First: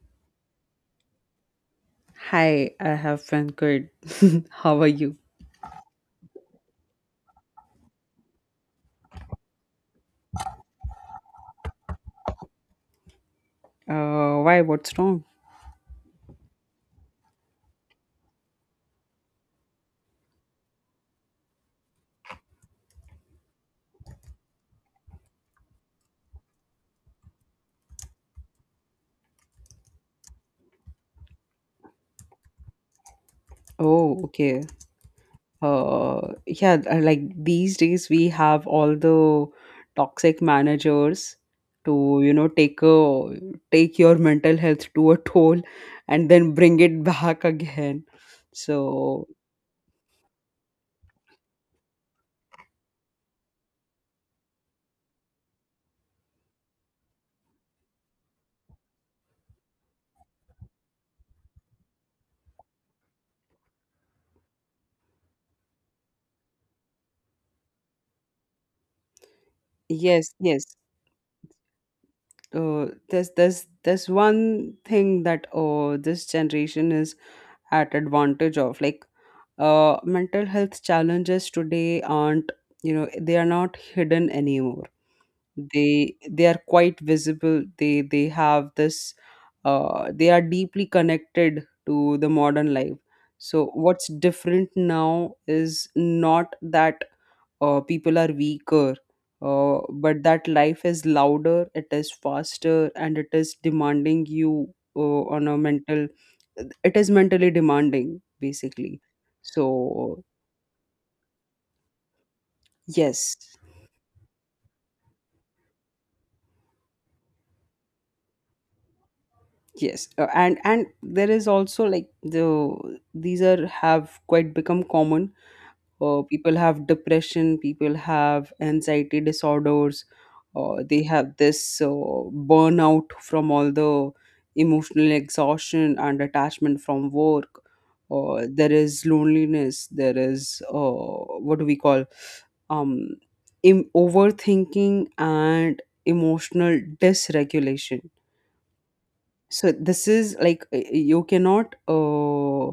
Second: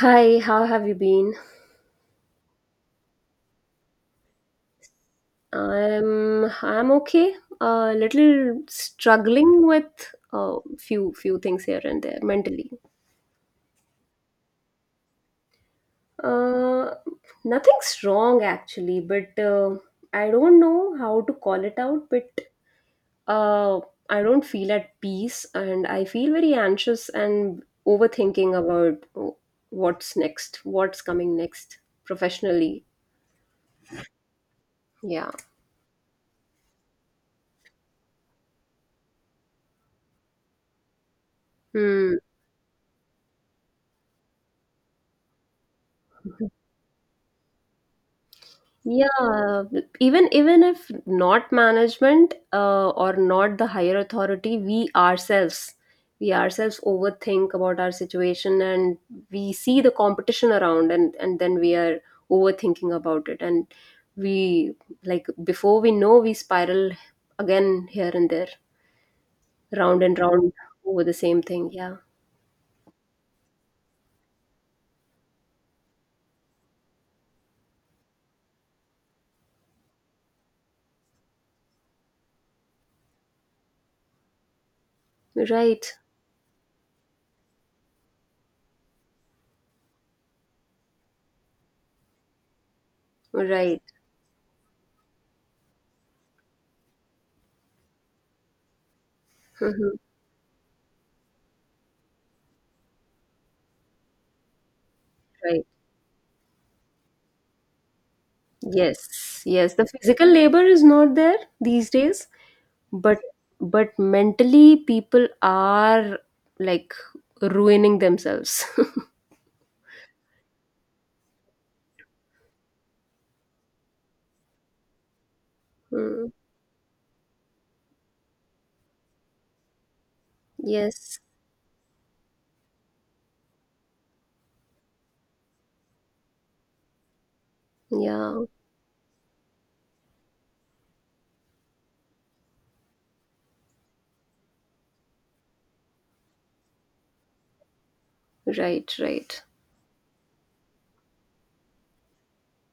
Hi, how have you been? Hi, I have been good. How are you? I'm okay. A little struggling with a few things here and there mentally. Why? What's wrong? Uh, Nothing's wrong actually, but I don't know how to call it out. But uh, I don't feel at peace, and I feel very anxious and overthinking about what's next, what's coming next professionally. Oh, okay. Yeah. Yeah, like these days we have all the toxic managers Hmm. to, you know, take your mental health to a toll and then bring it back again. So, Yeah, even if not management or not the higher authority, we ourselves overthink about our situation, and we see the competition around, and then we are overthinking about it, and we, like, before we know, we spiral again here and there, round and yes, round, yes. over the same thing. Yeah, There's one thing that this generation is at advantage of. Like, mental health challenges today aren't, you know, they are not hidden anymore. right, They are quite visible. They have this, they are deeply connected to the modern life. So right, what's different now is not that people are weaker, Mhm. but that life is louder, it is faster, and it is demanding you, uh, on a Right. mental, it is mentally demanding basically. Yes, yes. The So physical labor is not there these days, but yes, but mentally people are, like, ruining themselves. yes, and there is also like the, these are have quite become common. Mm. People have depression, people have anxiety disorders, they Yes. have this, burnout from all the emotional exhaustion and attachment from work. Yeah. There is loneliness. There is, what do we call, um, overthinking and emotional dysregulation. Right, right. So this is like, you cannot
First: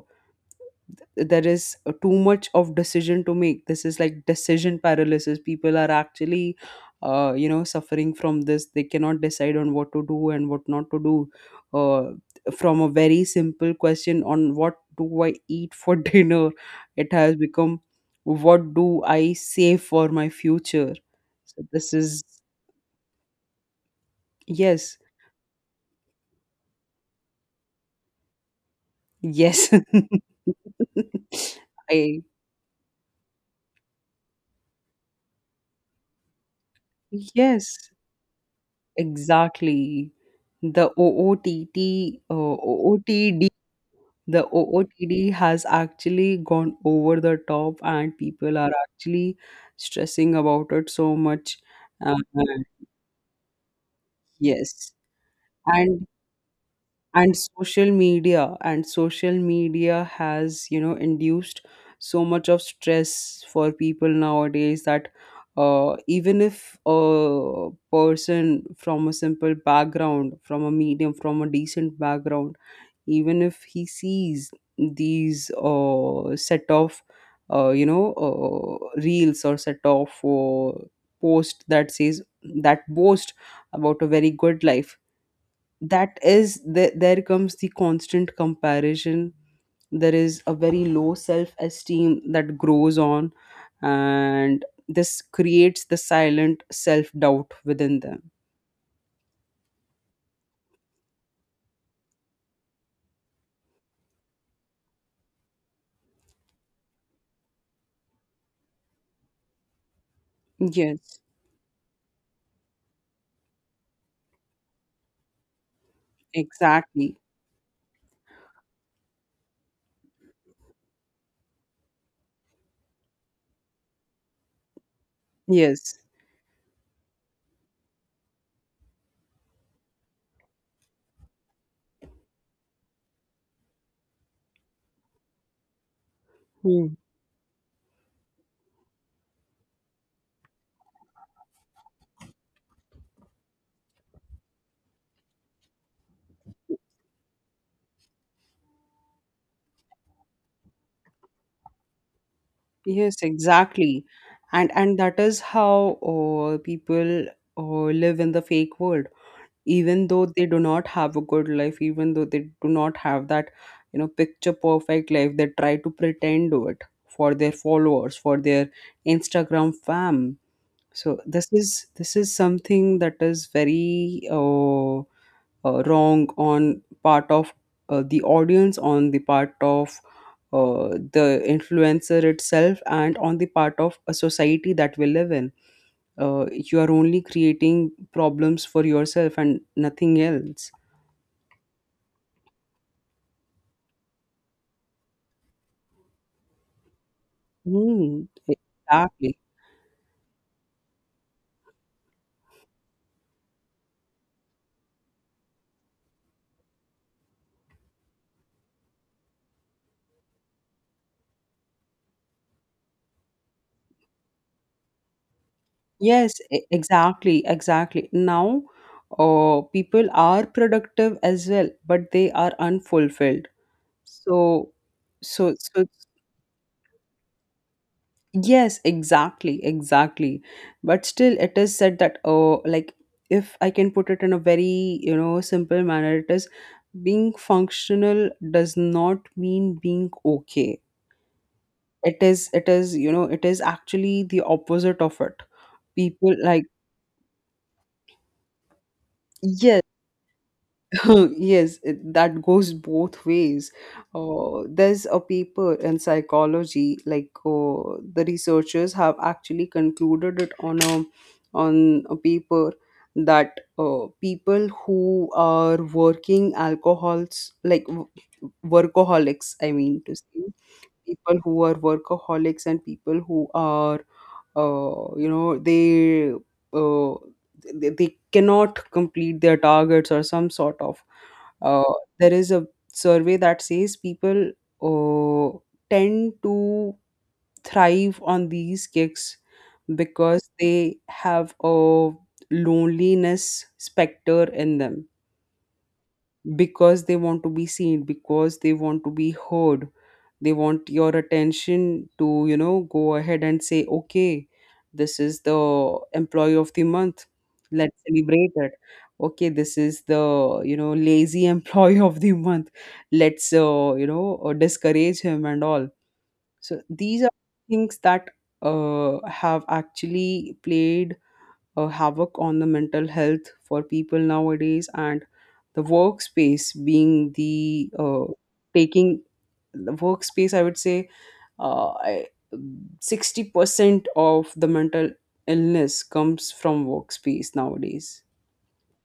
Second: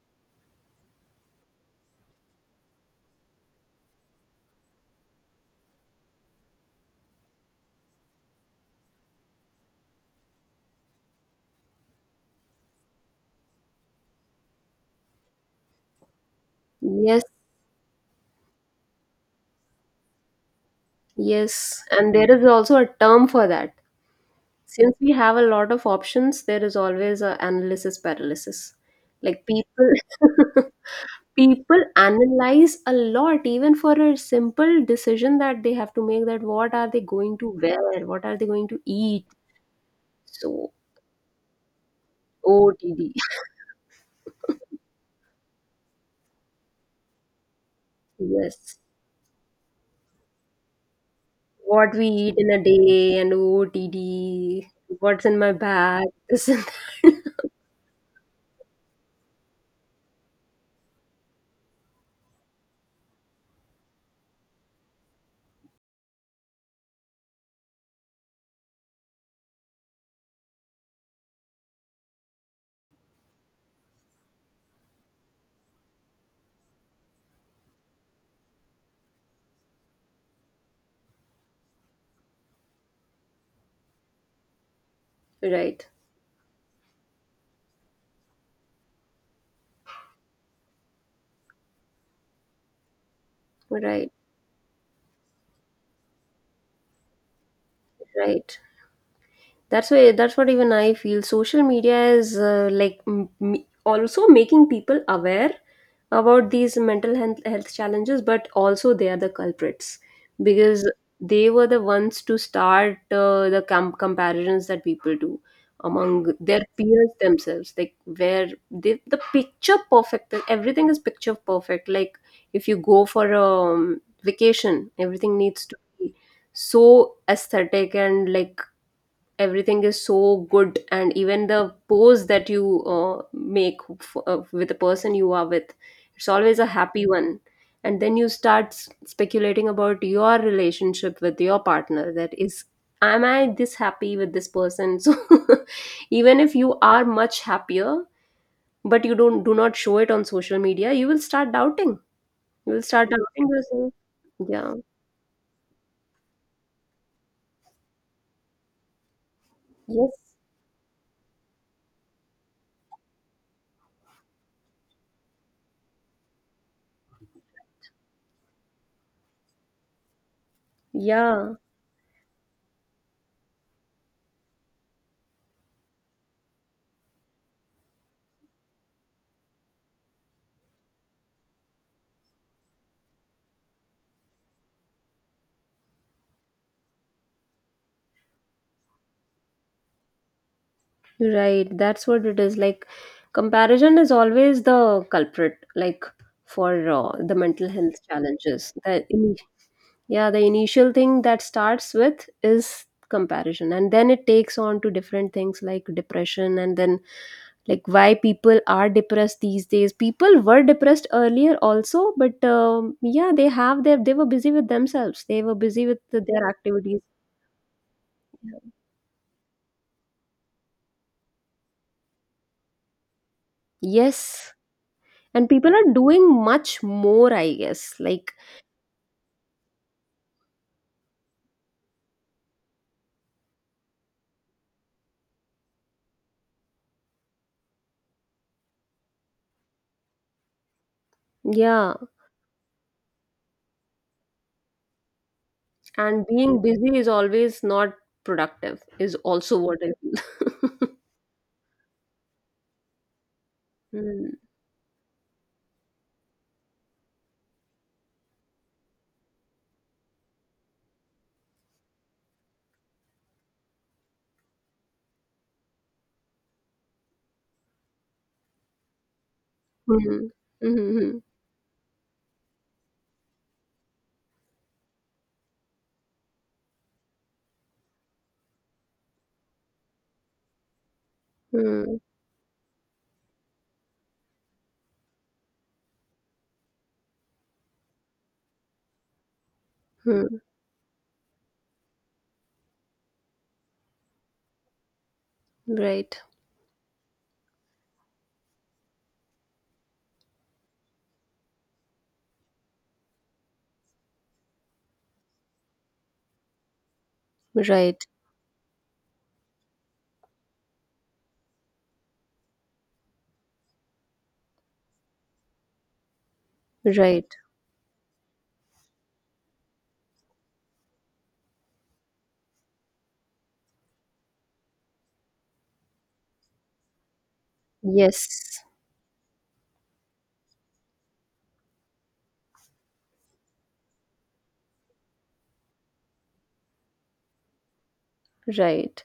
there is, too much of decision to make. This is like decision paralysis. People are actually, you know, suffering from this. They cannot decide on what to do and what not to do, uh, from a very simple question on what do I eat for dinner. It Yes, has become what do I save for my future. So yes, this and is, there is also a term for that. Since yes, we have a lot of options, there is always a analysis paralysis, like yes, people, people I analyze a lot even for a simple decision that they have to make, that what are they going to yes. wear, what are they going to eat. Exactly. So The OOTT, otd. OOTD, the OOTD has actually gone over the top, and people are Yes. actually stressing about it so much. What we Uh, eat in a day and OOTD, yes. what's in my bag, And this and that. and social media, has, you know, induced so much of stress for people nowadays that, even if a person from a simple background, from a medium, from a decent background, even if he sees these, set of, reels, or set of, post that says, that boast about a very good life, Right, that is the, there comes the constant comparison. There is a very low self esteem that grows on, right, and this creates the silent self doubt within them. right. That's why that's what even I feel. Social media is, like, also making people aware about these mental health, health challenges, but also they are the culprits, because Yes, they were the ones to start the comparisons that people do among their peers exactly, themselves, like where they, the picture perfect, everything is picture perfect, like if you go for a vacation, everything needs to yes. be so aesthetic, and, like, everything is so good, and even the pose that you make with the person you are with, it's always a Hmm. happy one, and then you start speculating about your relationship with your partner, that is, am I this happy with this person? So even if you are much happier, but you don't do not show it on social media, you will start doubting, you will start Yes, doubting yourself. exactly. Yeah. and That is how, people, live in the fake world, even though Yes. they do not have a good life, even though they do not have that, you know, picture perfect life. They try to pretend to it for their followers, for their Instagram fam. So this Yeah. is this is something that is very, wrong on part of, the audience, on the part of, uh, the influencer itself, and on the part of a society that we live in. Uh, you are only creating problems for yourself and nothing else. Right, that's what it is. Like, comparison is always the culprit, like, for the mental health Mm, challenges. Exactly. Yeah, the initial thing that starts with is comparison, and then it takes on to different things like depression, and then, like, why people are depressed these days. People were depressed earlier also, but yeah, they have their, they were busy with themselves, they were busy with Yes, their activities. exactly, exactly. Now, people are productive as well, but they are unfulfilled. Yes. So, And so, people so, are doing much more, I guess. Like, Yes, exactly, exactly. But still, it is said that, oh, like, if I can put it in a very, you know, simple manner, it is, being functional does not mean being okay. yeah, It is, you know, it is actually the opposite of it. and People being like, busy is always not productive, is also what yes, I feel. yes, it, that goes both ways. Mm, There's a paper in psychology, like, the researchers have actually concluded it on a paper, that, people who are working alcohols, like, workaholics, I mm, mean to say, mhm, mhm, people who are workaholics and people who are, you know, uh, they cannot complete their targets or some sort of, uh, mm, there is a survey that says people, uh, tend to thrive on these kicks mm. because they have a loneliness specter in them, Right, because they want to be seen, because they want to be heard. They want your attention to, you know, go ahead and say, okay, this is the employee of the month, let's right, celebrate it. Okay, this is the, you know, lazy employee of the month, let's, discourage him and all. So these right. are things that, have actually played a havoc on the mental health for people nowadays, and the workspace being the, Yes. taking the workspace I would say I, 60% of the mental illness comes from workspace nowadays. Right.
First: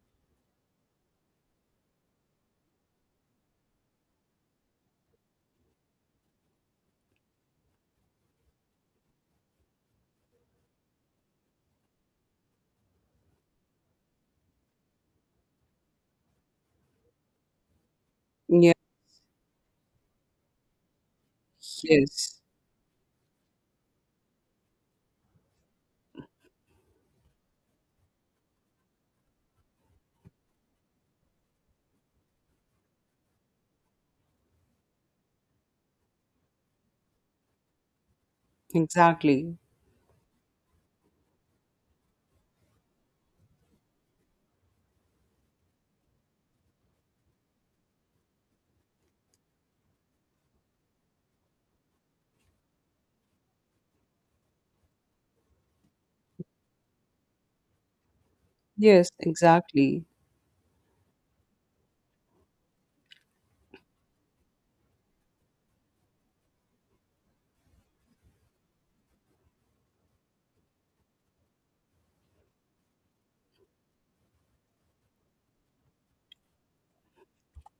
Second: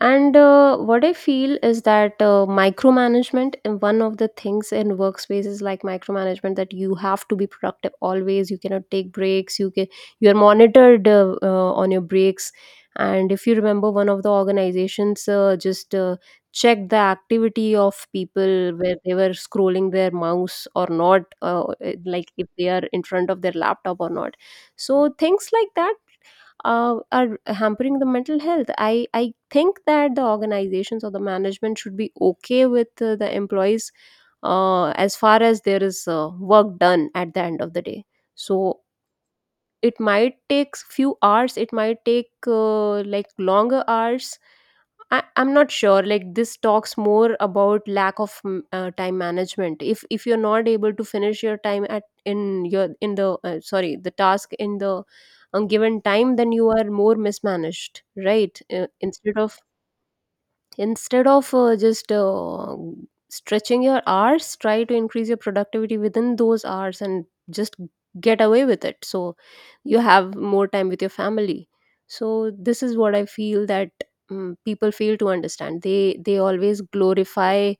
And what I feel is that micromanagement, and one of the things in workspaces like micromanagement, that you have to be productive always. You cannot take breaks. You can, you are monitored, on your breaks. And if you remember, one of the organizations just checked the activity of Yeah. people where they were scrolling their mouse or not, like Yes, if they are in front of their laptop or not. So things like that are hampering the mental health. I think that the organizations or the management should be okay with the employees, as far as there is work done at the end of the day. So exactly. it might take few hours, it might take, like, longer hours. I'm not sure. Like, this talks more about lack of time management. If you're not able to finish your time at, in your, in the, sorry the task in the given time, then you are more mismanaged, right? Yes, Instead of, exactly. instead of just stretching your hours, try to increase your productivity within those hours and just get away with it. So you have more time with your family. So this is what I feel, that people fail to understand. They always glorify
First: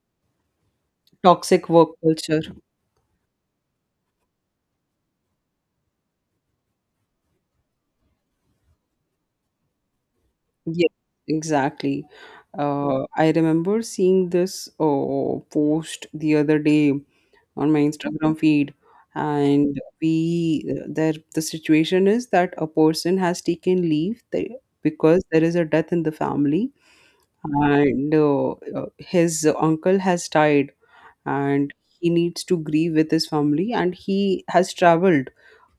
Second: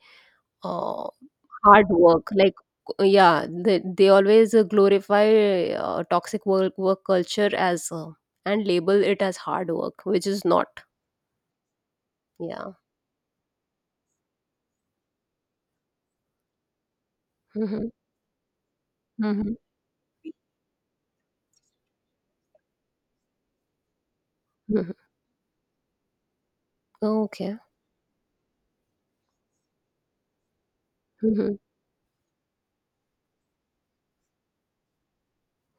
uh, Toxic hard work work, culture. like, yeah, they always glorify toxic work culture as and label it as hard work, which is not. Yes, exactly. Yeah. I remember seeing this, post the other day on my Mm-hmm. Instagram feed, Hmm. and we, there the situation is that a person has taken leave. They, Hmm. because there is a death in the family, Oh, okay. and his uncle has died, Mhm, and he needs to grieve with his family, and he has traveled,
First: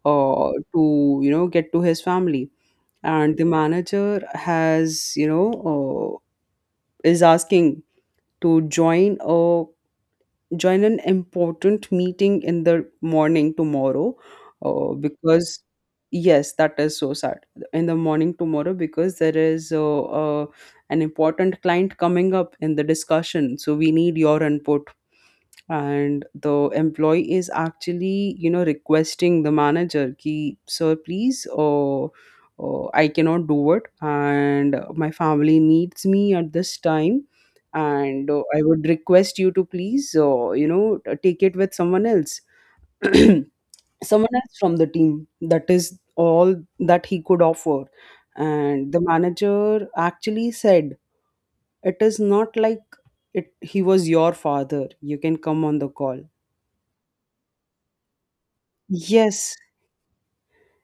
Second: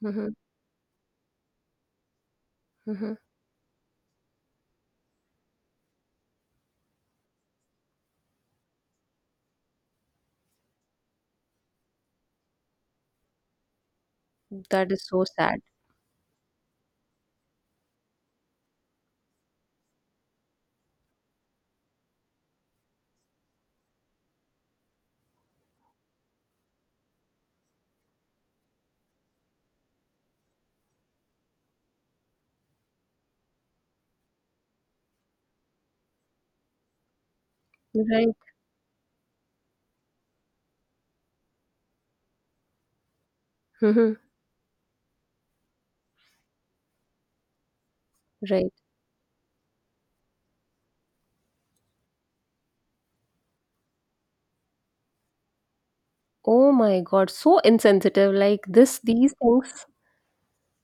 mhm, to, you know, get to his family. mhm. And the manager has, you know, is asking to join an important meeting in the morning tomorrow, That is so sad. because, yes, that is so sad, in the morning tomorrow, because there is, an important client coming up in the discussion, so we need your input. And the employee is actually, you know, requesting the manager, ki sir please, or, I cannot do it, and my family needs me at this time, and, Right. I would request you to please, you know, take it with someone else. Mhm, Someone else from the team, that is all that he could offer. right. And the manager actually said, it is not like it he was your father, you can come on the call. Oh my God, so insensitive. Like, this, Yes,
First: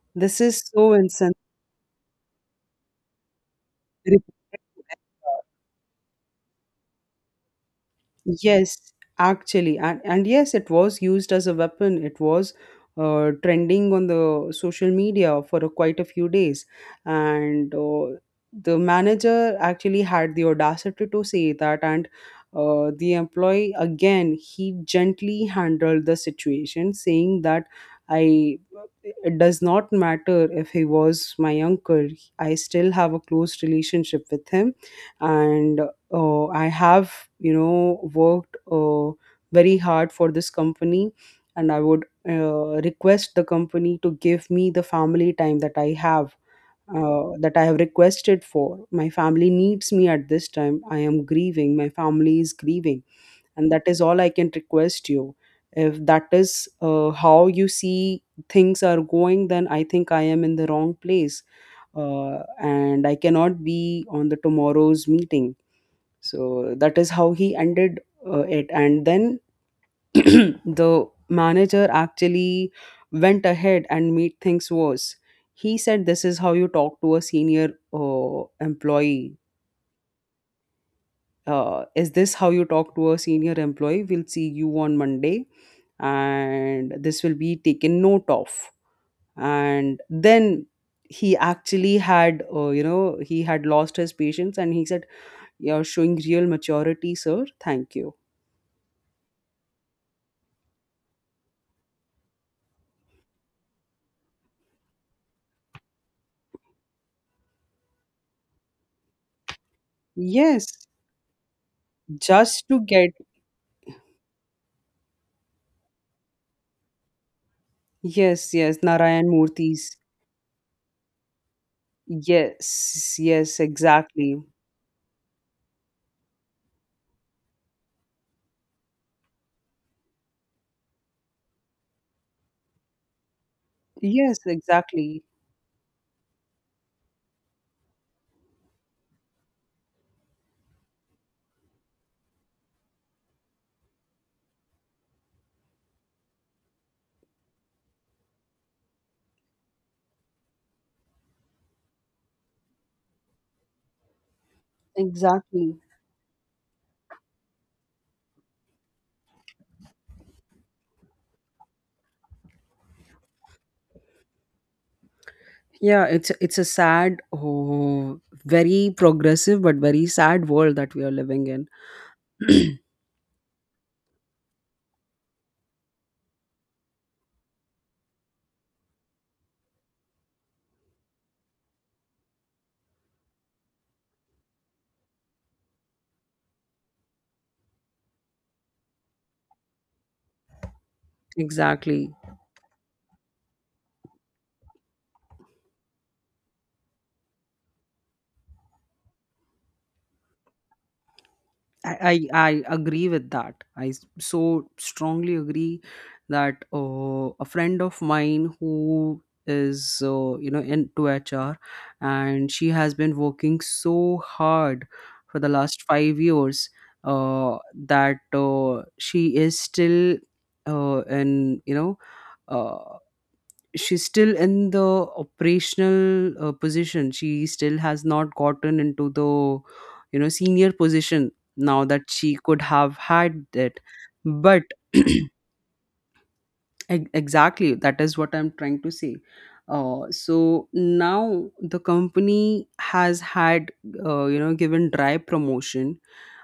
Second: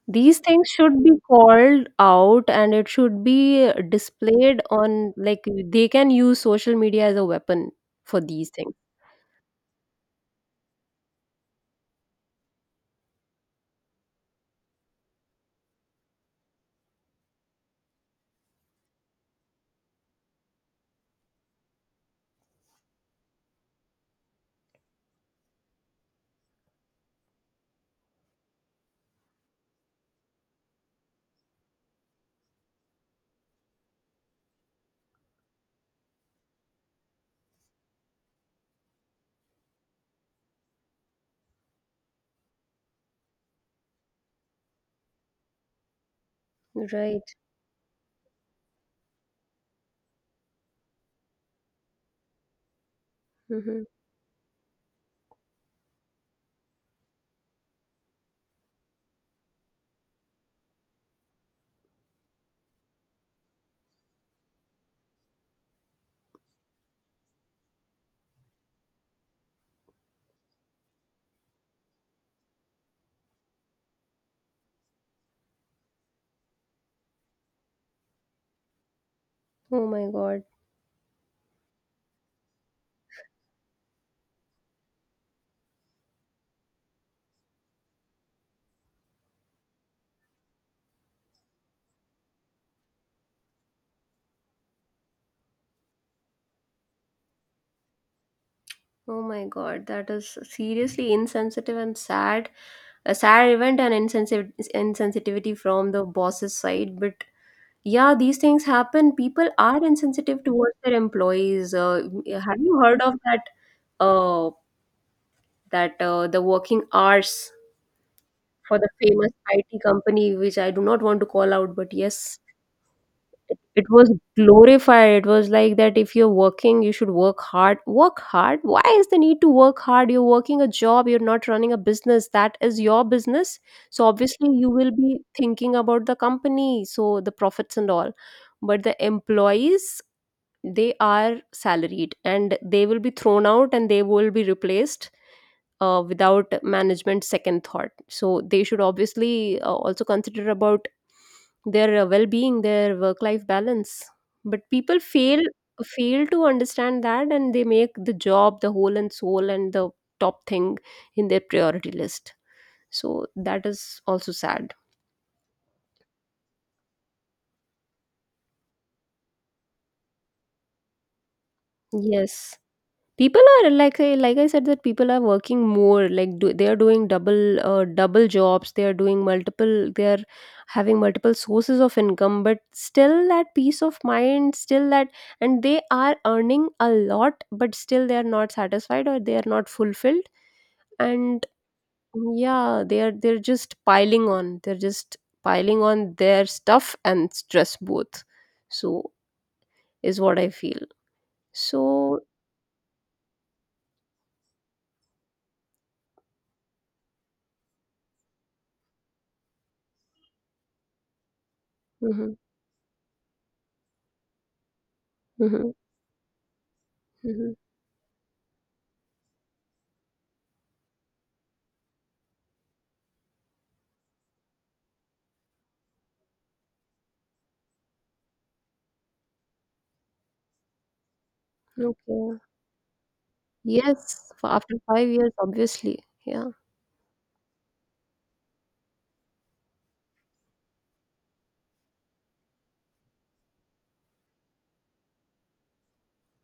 these this is things so should be insensitive. called out, and it should be displayed on, like, they can use social media as a weapon for these things. Yes, actually, and yes, it was used as a weapon. It was, trending on the social media for a, quite a few days, and, the manager actually had the audacity to say that, and, the employee, again, he gently handled the situation, saying that, I, it does not matter if he was my uncle. I still have a close relationship with him, and, I have, you know, worked, very hard for this company, and I would, request the company to give me the family time that I have, Right. Requested for. My family needs me at this time. I am grieving. My family is grieving, and that Mm-hmm. is all I can request you. If that is, how you see things are going, then I think I am in the wrong place, and I cannot be on the tomorrow's meeting. So that is how he ended, it. And then the manager actually went ahead and made things worse. He said, this is how you talk to a senior, employee, Oh my God. Is this how you talk to a senior employee? We'll see you on Monday, and this will be taken note of. And then he actually had, you know, he had lost his patience, and he said, you're showing real maturity, sir, thank you. Oh my God. That is seriously insensitive and sad. A sad event and insensitive insensitivity from the boss's side, but yeah, these things happen. People are insensitive Yes. towards their employees. Have Just you to heard get, of that? Uh, that, the working hours yes, yes, for the Narayan famous IT Murthy's. company, which I do not want to call out, but yes, Yes, yes, it was exactly. glorified. It was like that if you're working, you should work hard. Work hard? Why is the need to work hard? You're working a job, you're not running a business. That is your business. So Yes, obviously, you will be exactly. thinking about the company, so the profits and all, but the employees, they are salaried and they will be thrown out and they will be replaced without management second thought, so they should obviously also consider about their well-being, their work-life balance, but people fail, Exactly. fail to understand that, and they make the job the whole and soul and the top thing in their priority list. So that is also sad. Yeah, it's a sad, oh, very progressive but very sad world that we are living in. Yes. People are, like, I, like I said, that people are working more, like, do, they are doing double, double jobs, they are doing multiple, they are having multiple sources of income, but still that peace of mind, still that, and they are earning a lot, but still they are not satisfied or they are not fulfilled, and Exactly. yeah, they are, they're just piling on, they're just piling on their stuff and stress both, so is what I feel. So I agree with that. So strongly agree that, a friend of mine who is, you know, into HR, mhm, and she has been working so hard for the mhm, last 5 years, mhm. uh, that, she is still, in you know uh, she's still in the operational, position. She still has not gotten into the, you know, senior position, now that she Okay. could have had it, Yes, f but, after 5 years, obviously. Yeah. Exactly, that is what I'm trying to say. So now the company has had, you know, given dry promotion,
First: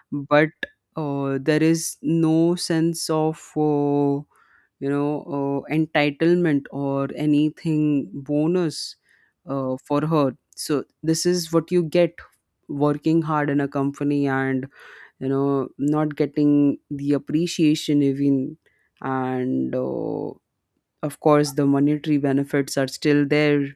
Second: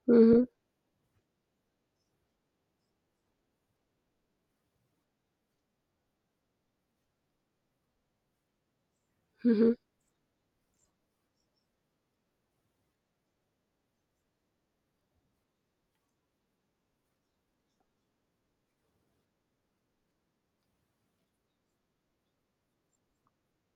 Mhm, but, there is no sense of, you know, entitlement or anything, bonus, mhm. For her. So this is what you get working hard in a company, and, you know, not getting the appreciation even, and, of course, the monetary benefits are still there,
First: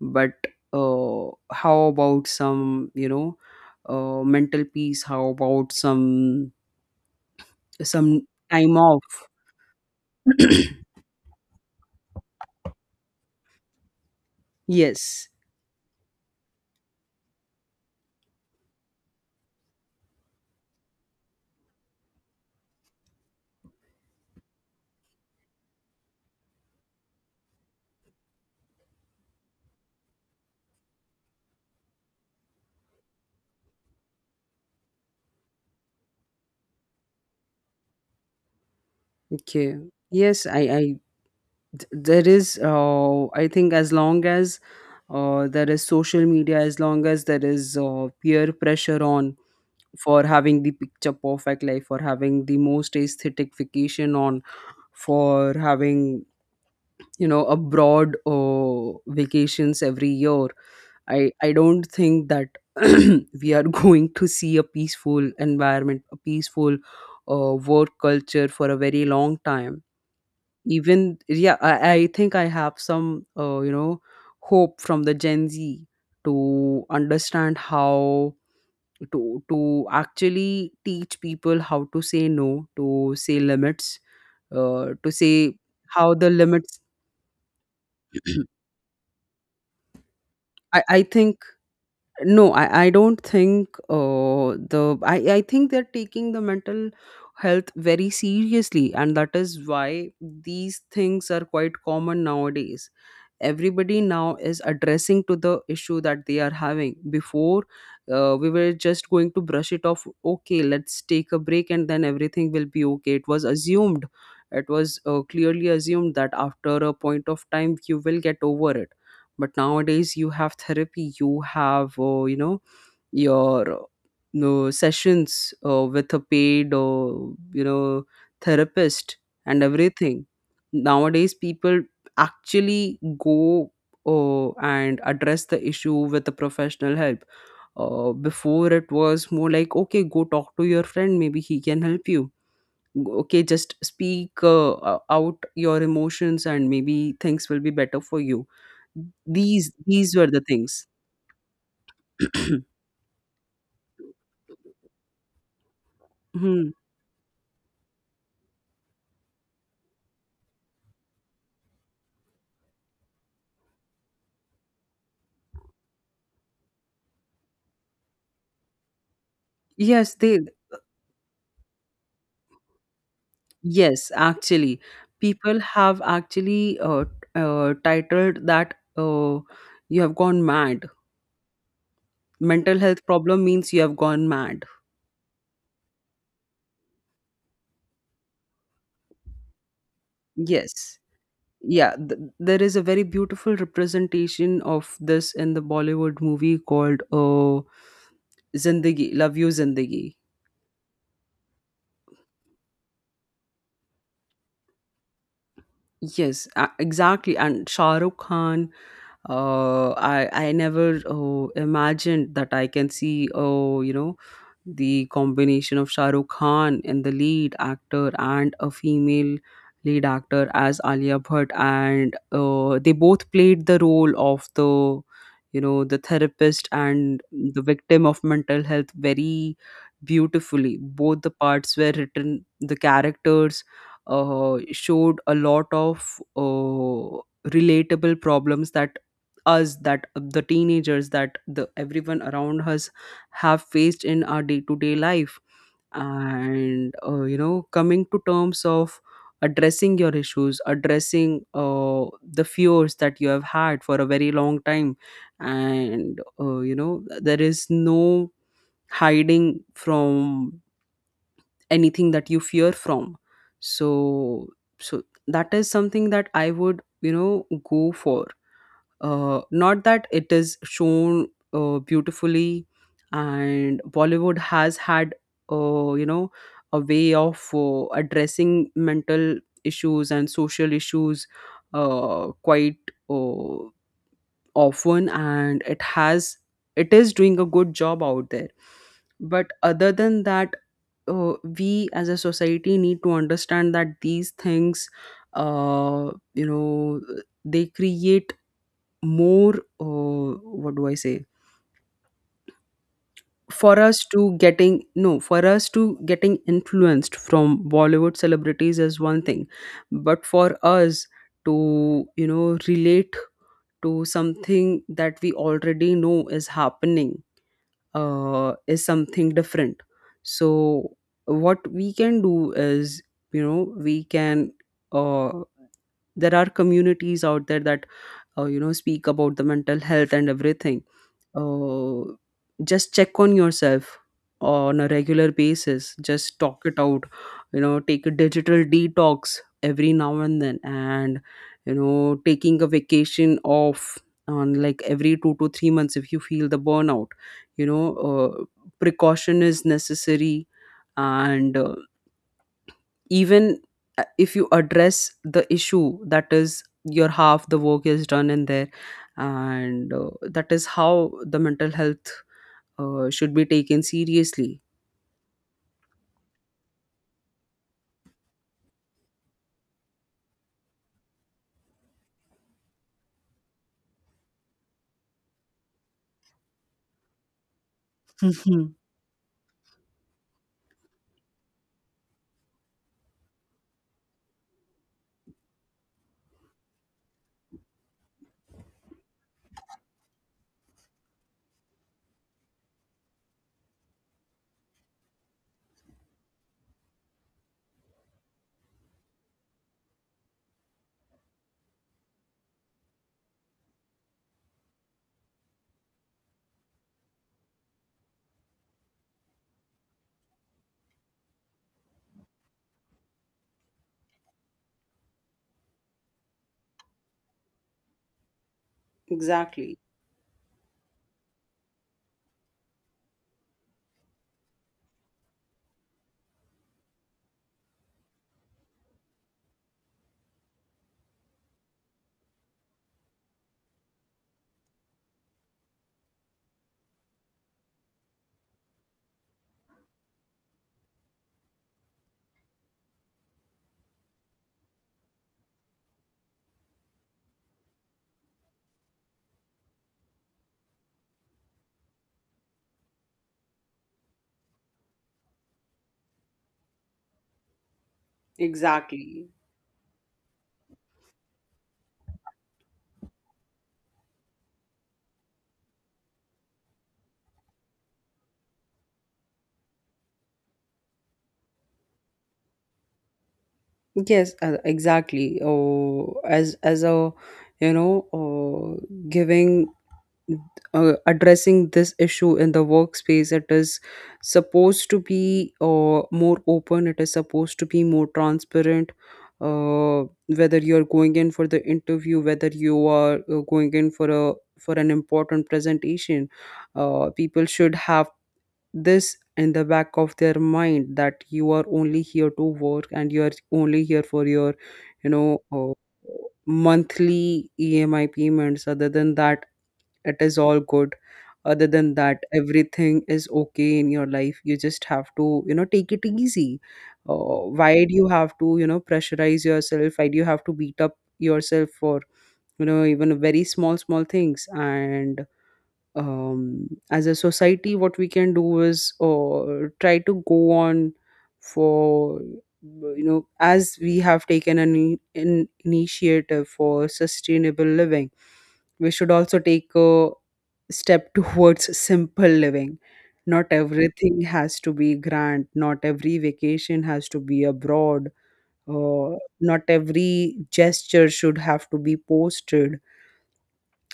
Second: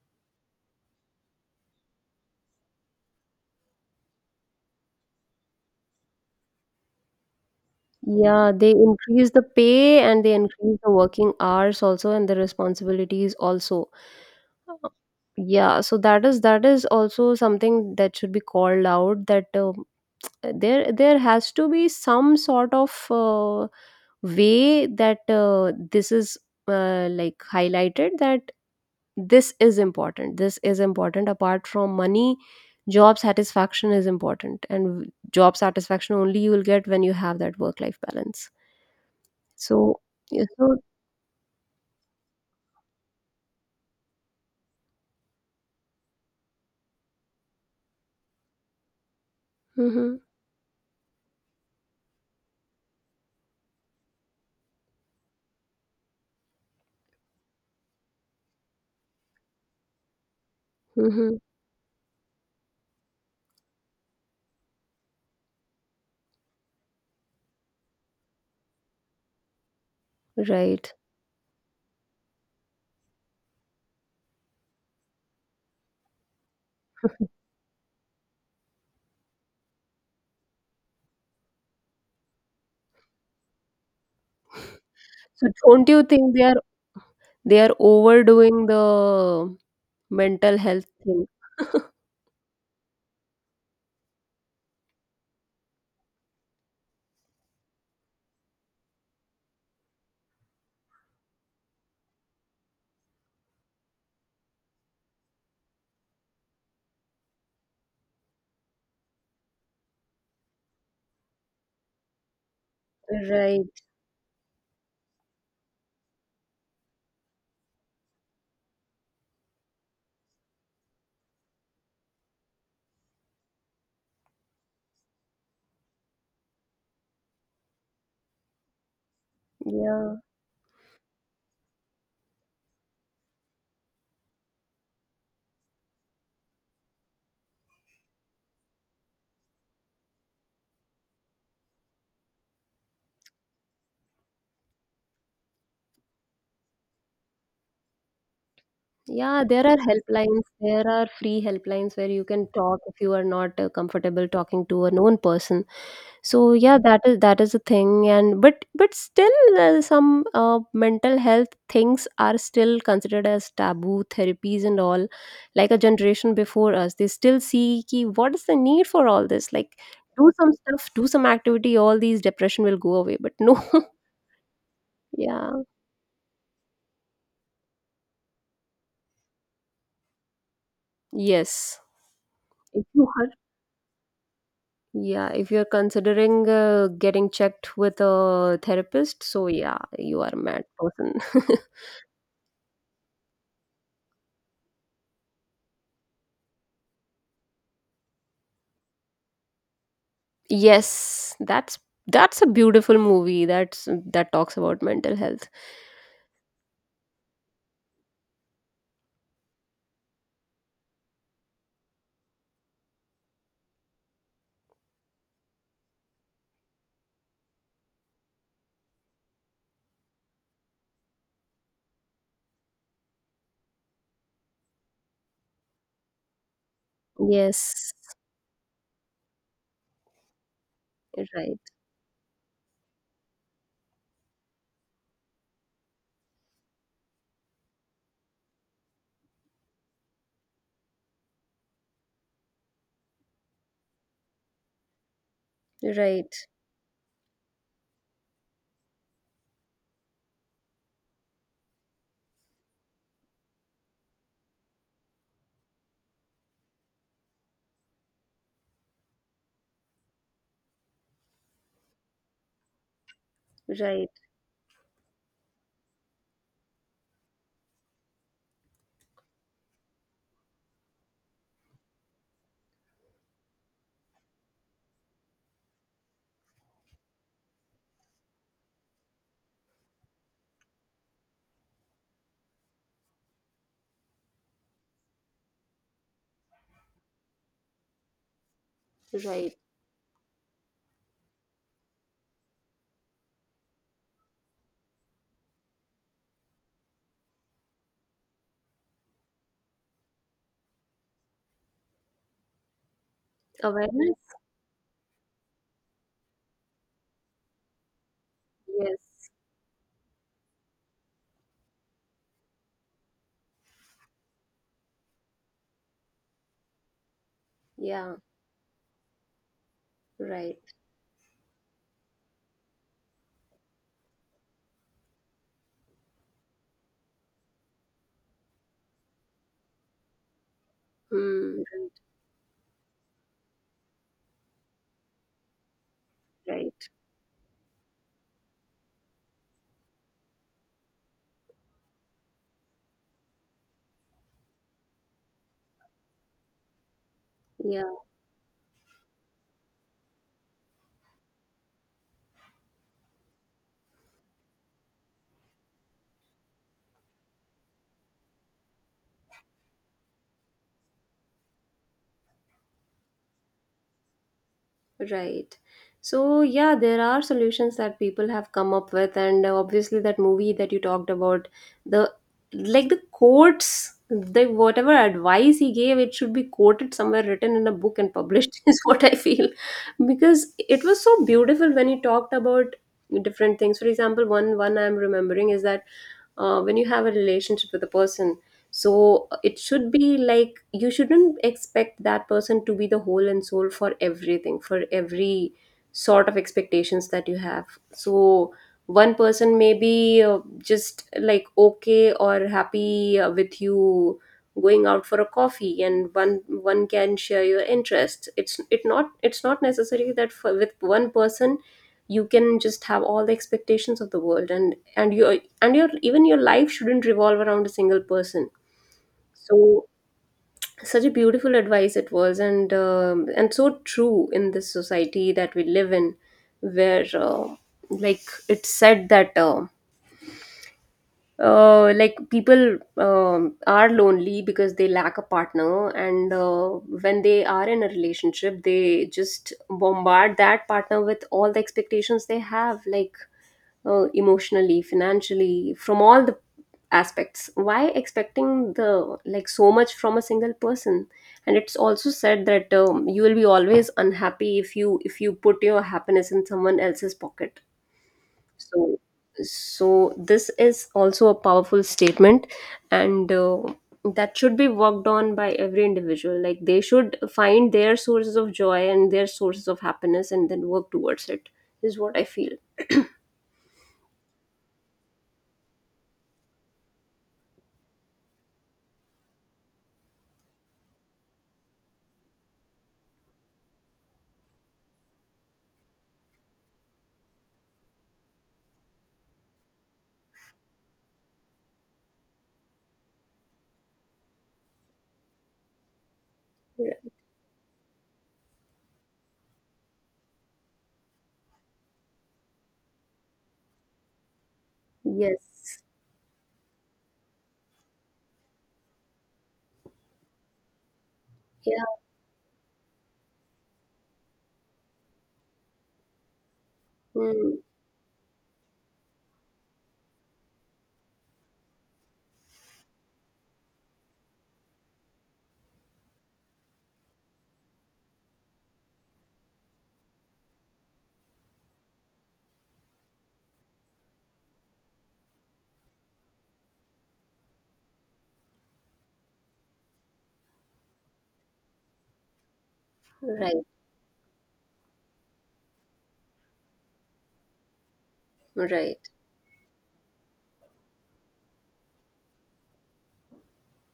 but, how about some, you know, mental peace? How about some Yeah, they time off? increase the pay and they increase the working hours also and the responsibilities also. Uh, Yes. yeah, so that is, that is also something that should be called out, that there there has to be some sort of way that this is like highlighted, that this is important, this is important apart from money. Job satisfaction is important, and job satisfaction only you will get when you have that work life balance. Okay. So Yes, yeah, so, I there is, I think, as long as, there is social media, as long as there is, peer pressure on, hmm, for having the picture perfect life, for having the most aesthetic vacation on, for having, you know, abroad, vacations every year, i hmm, i don't think that we are going to see a peaceful environment, a peaceful, work culture for a very long time, right. even. Yeah, I think I have some, you know, hope from the Gen Z to understand how to to actually teach people how to say no, to say limits, to So say don't you how, the think they are, limits. they are overdoing the mental health I thing? think, no, I don't think, the I think they're taking the mental health very seriously, and that is why these things are quite common nowadays. Everybody now is addressing to the issue that they are having. Before, we were just going to brush it off. Okay, let's take a break, and then everything will be okay. It was Right. assumed, it was clearly assumed that after a point of time you will get over it. But nowadays you have therapy, you have your no sessions with a paid you know therapist and Yeah. everything. Nowadays people actually go and address the issue with the professional help. Before, it was more like, okay, go talk to your friend, maybe he can help you. Okay, just speak out your emotions and maybe things will be better for you. Yeah, there these are these were the helplines. things. There are free helplines where you can talk if you are not comfortable talking to a known person. So Hmm. yeah, that is, that is a thing, and but still, some mental health things are still considered as taboo, therapies and all. Like, a generation before us, they still see ki, what is the need for all this? Like, Yes, do they some stuff, do some activity, all these depression will go away. But no, yes, actually, yeah, people have actually titled that you have gone mad. yes. Mental If health you are, problem means you have gone mad. yeah, if you're considering getting checked with a therapist, so yeah, you are a mad Yes. person. Yeah, there is a very beautiful representation of this in the Bollywood movie called Zindagi, Love You Zindagi. Yes, that's a beautiful movie, that's, that talks about mental health. Yes, exactly. And Shah Rukh Khan, I never imagined that I can see, oh, the combination of Shah Rukh Khan and the lead actor and a female lead actor as Alia Bhatt, and they both played the role of the, the therapist and the Yes. victim of mental health very beautifully. Both the Right. parts were written, the characters showed a lot of relatable problems that us, that the teenagers, that the everyone around us have faced in our day-to-day life. Right. And coming to terms of addressing your issues, addressing the fears that you have had for a very long time. And there is no hiding from anything that you fear from. Right. So so that is something that I would, go for. Not that it is shown beautifully, and Bollywood has had, uh, you know, a way of addressing mental issues and social issues quite uh, often, and it is doing a good job out there. But Right. other than that, we as a society need to understand that these things, uh, you know, they create more what do I say. For us Awareness? to getting, no, for us to getting influenced from Bollywood celebrities is one Yes. thing, but for us to, relate to something that we already know is happening Yeah. Is something different. Right. So what we can do is, we can uh, there are communities out there that speak about the mental health and everything. Hmm. uh, just check on yourself on a regular basis, just Right. talk it Right. out, take a digital detox every now and then, and taking a vacation off on like every 2 to 3 months if you feel the burnout. you know Yeah. uh, Precaution is necessary, and even if you address the issue, that is your, half the work is done in there. And that is how the mental health should be taken seriously. Right. So, yeah, there are solutions that people have come up with, and obviously, that movie that you talked about, the, like the quotes, the whatever advice he gave, it should be quoted somewhere, written in a book, and published, Hmm. is what I feel, because it was so beautiful when he talked about different things. For example, one I'm remembering is that when you have a relationship with a person, so it should be like you shouldn't expect that person to be the whole and soul for everything, for every sort of expectations that you have. So one person may be just like okay or happy with you going out for a coffee, and one can share your interests. It's not necessary that for, with one person you can just have all the expectations of the world, and your and your even your life shouldn't revolve around a single person. Exactly. So such a beautiful advice it was, and so true in this society that we live in, where like it's said that like people are lonely because they lack a partner, and when they are in a relationship, they just bombard that partner with all the expectations they have, like emotionally, financially, from all the aspects. Why expecting the like so much from a single person? And it's also said that you will be always unhappy if you put your happiness in someone else's pocket. So Exactly. so this is also a powerful statement, and that should be worked on by every individual, like they should find their sources of joy and their sources of happiness and then work towards it is what I feel. Yes, exactly. Oh, as a, you know uh, giving, addressing this issue in the workspace, it is supposed to be more open, it is supposed to be more transparent. uh, Whether you're going in for the interview, whether you are going in for a, for an important presentation, people should have this in the back of their mind that you are only here to work, and you are only here for your, you know uh, Yes. monthly emi payments. Other than that, it is all good. Other Yeah. than that, everything is okay in your life. You just have to, take it easy. Mm. Why do you have to, pressurize yourself? Why do you have to beat up yourself for, even very small small things? And as a society, what we can do is, try to go on for, as we have taken an initiative for sustainable living, we should also take a step towards simple living. Not Right. everything has to be grand. Not every vacation has to be abroad. Right. Not every gesture should have to be posted.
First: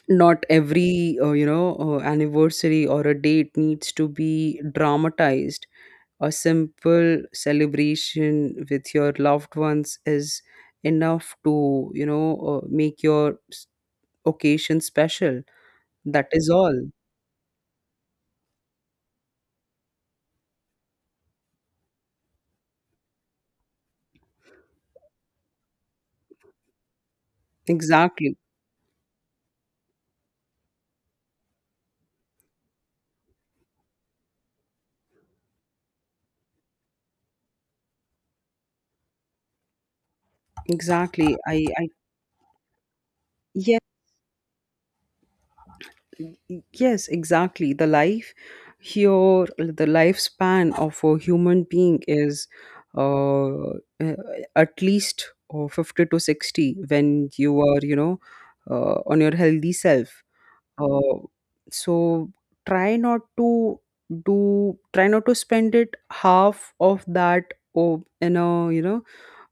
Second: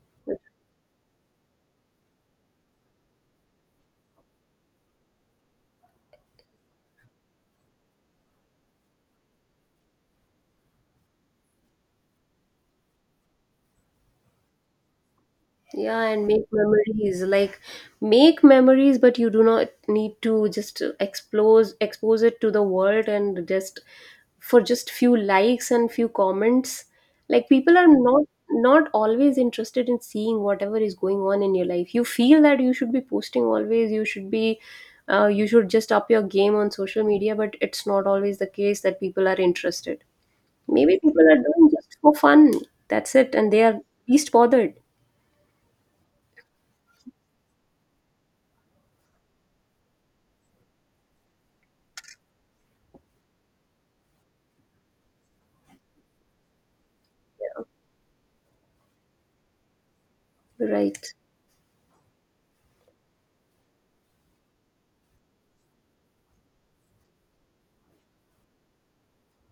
Not every anniversary or a date needs to be dramatized. A simple celebration with your loved ones is enough to, make your occasion special. Yeah, and That make is all. memories. Like make memories, but you do not need to just expose it to the world and just for just few likes and few comments. Like people are not Exactly. not always interested in seeing whatever is going on in your life. You feel that you should be posting always. You should be you should just up your game on social media, but it's not always the case that people are interested. Maybe people exactly are i doing i just for fun. That's it. And they yeah. are least bothered. Yes, exactly. The life here, the lifespan of a human being is uh, uh, at least 50 to 60 when you are, you know, on your healthy self. Right. Uh, so try not to do, try not to spend it half of that or in a, you know,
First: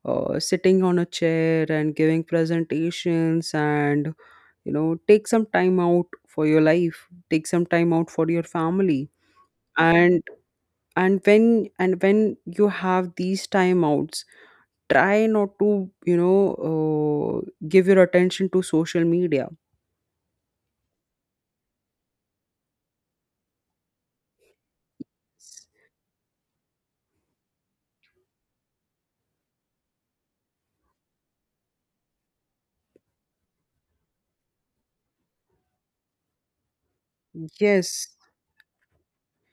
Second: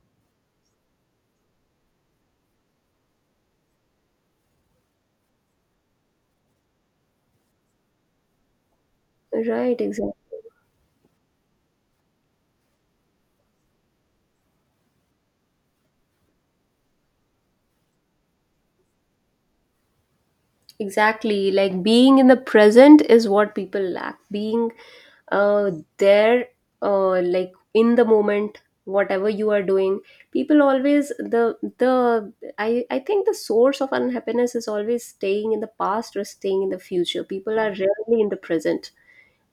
sitting on a chair and giving presentations and, take some time out for your life, take some time out for your family. Right. Exactly. And and when and when you have these timeouts, try not to, give your attention to social media. Exactly. Like being in the present is what people lack. Being uh, there, like in the moment, whatever you are doing. People always the I think the source of unhappiness is always staying in the past or staying in the future. People are Yes, rarely in the present,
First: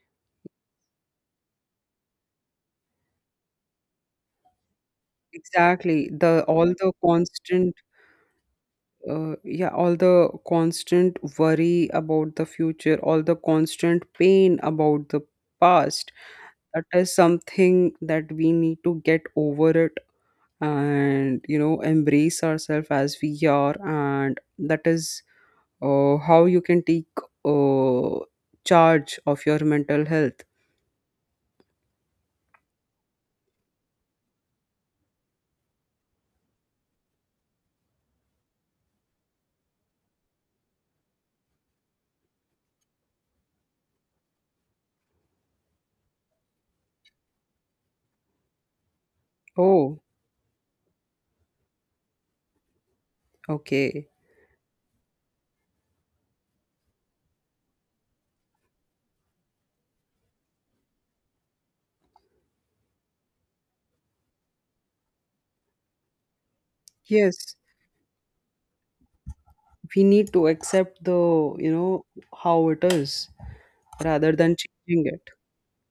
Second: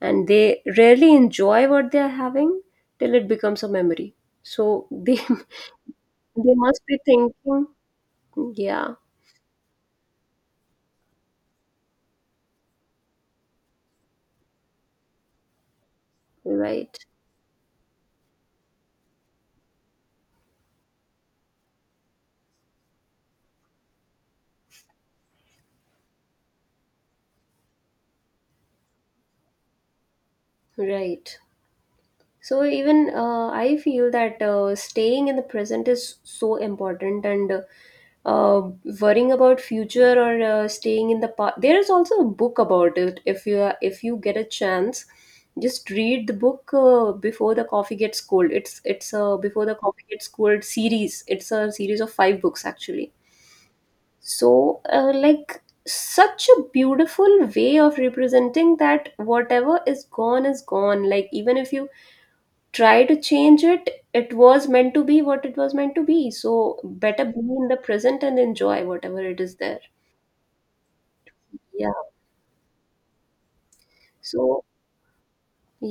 and they rarely enjoy what they are having till it becomes a memory. So they exactly. The, they all must the be thinking, constant yeah, yeah, all the constant worry about the future, all the constant pain about the past, that right, is something that we need to get over it. And, you know, embrace ourselves as we are. And that is how you can take uh, charge of your mental health. right. So even I feel that staying in the present is so important, and uh, worrying about future or staying in the past. There is also a book about it. If you are, if you get a chance, just read the book Before the Coffee Gets Cold. It's a Before the Oh, Coffee Gets Cold series. It's a series of five books actually. okay. So like such a beautiful way of representing that whatever is gone is gone. Like even if you try to change it, it was meant to be what it was meant to be, so better be Yes, in the present and enjoy whatever it is there. we need to accept the, you Yeah, know, how it is rather than so changing it.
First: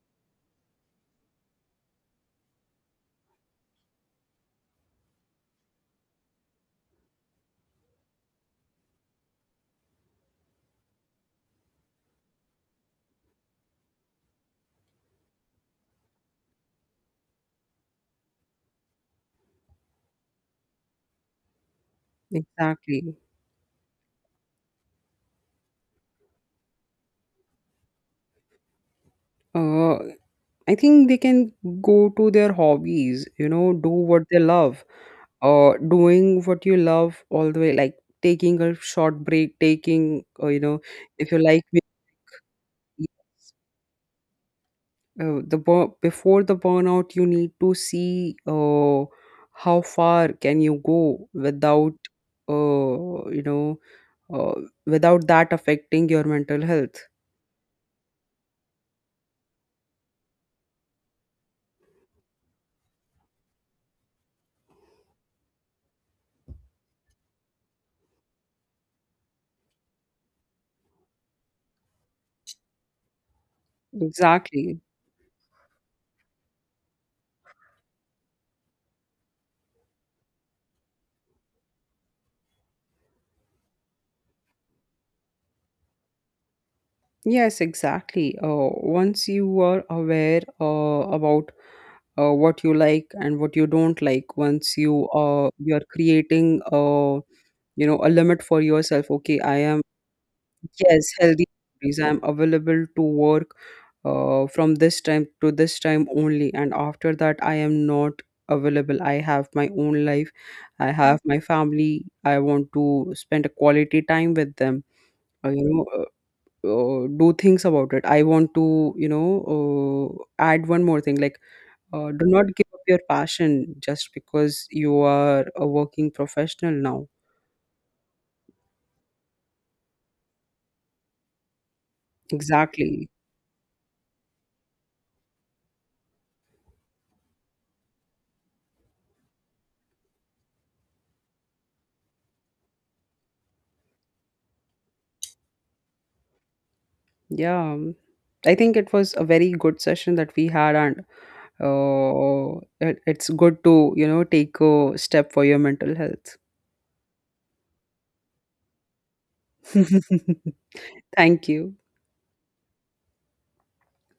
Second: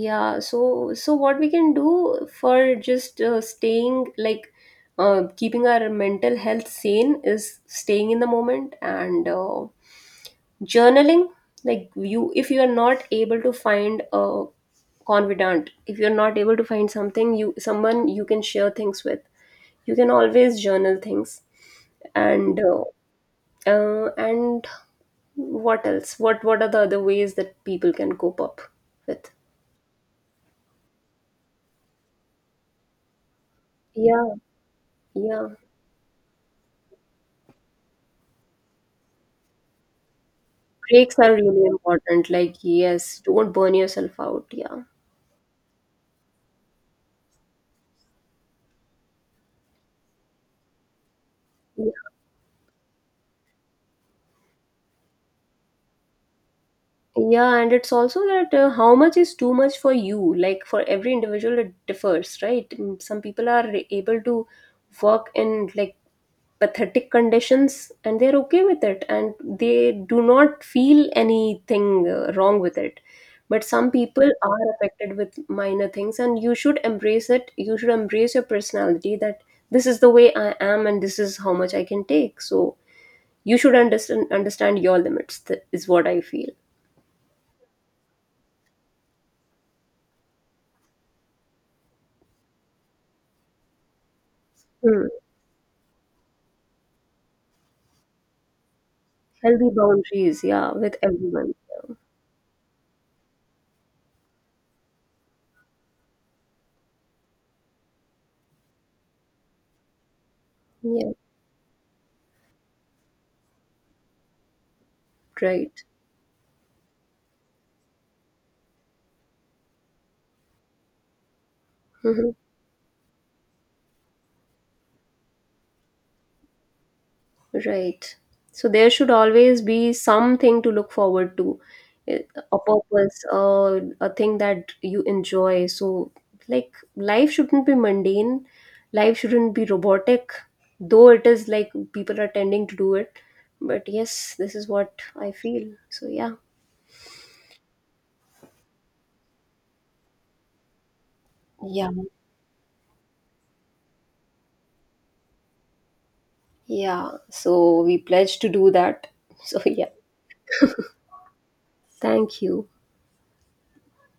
yeah, so so what we can do for just staying like keeping our mental health sane is staying in the moment and journaling. Like you, if you are not able to find a confidant, if you're not able to find something, you someone you can share things with, you can always journal things, and uh, Exactly. And what else, what are the other ways that people can cope up with? Uh, I think they can go to their hobbies, you know, do what Yeah. they love. Yeah, Doing what you love all the way, like taking a short break, taking, you know, breaks if are you like, really important. Like maybe, yes, don't burn yourself out. Yeah. Before the burnout, you need to see how far can you go without, you know, uh, without that affecting your mental health. Yeah, and it's also that how much is too much for you? Like for every individual, it differs, right? Mm, some people are able to work in like pathetic conditions and they're okay with it and they do not feel anything wrong with it. But some people are Exactly. affected with minor things, and you should embrace it. You should embrace your personality that this is the way I am and this is how much I can take. So you should understand your limits, is what I feel. Yes, exactly. Once you are aware about what you like and what you don't like, once you you're creating a limit for yourself. Okay, I Healthy am, boundaries, yeah, with yes, healthy everyone. boundaries. I'm available to work from this time to this time only, and after that I am not available. I have my own life, I Yeah, have my family, I want to spend a quality time with them. uh, you right. know uh, do things about it. I want to, add one more thing, like do Mhm. not give up your passion just because you are a working professional now. Right. So there should always be something to look forward to, eh, a Exactly. purpose, a thing that you enjoy. So, like, life shouldn't be mundane, life shouldn't be robotic, though it is like people are tending to do it. But yes, this is what I feel. So, yeah. Yeah. I think it was a very good session that we had, and Yeah. It's good to, you know, take a step for your mental health. Yeah. So, we pledge to do that. So, yeah. Thank you. Thank you.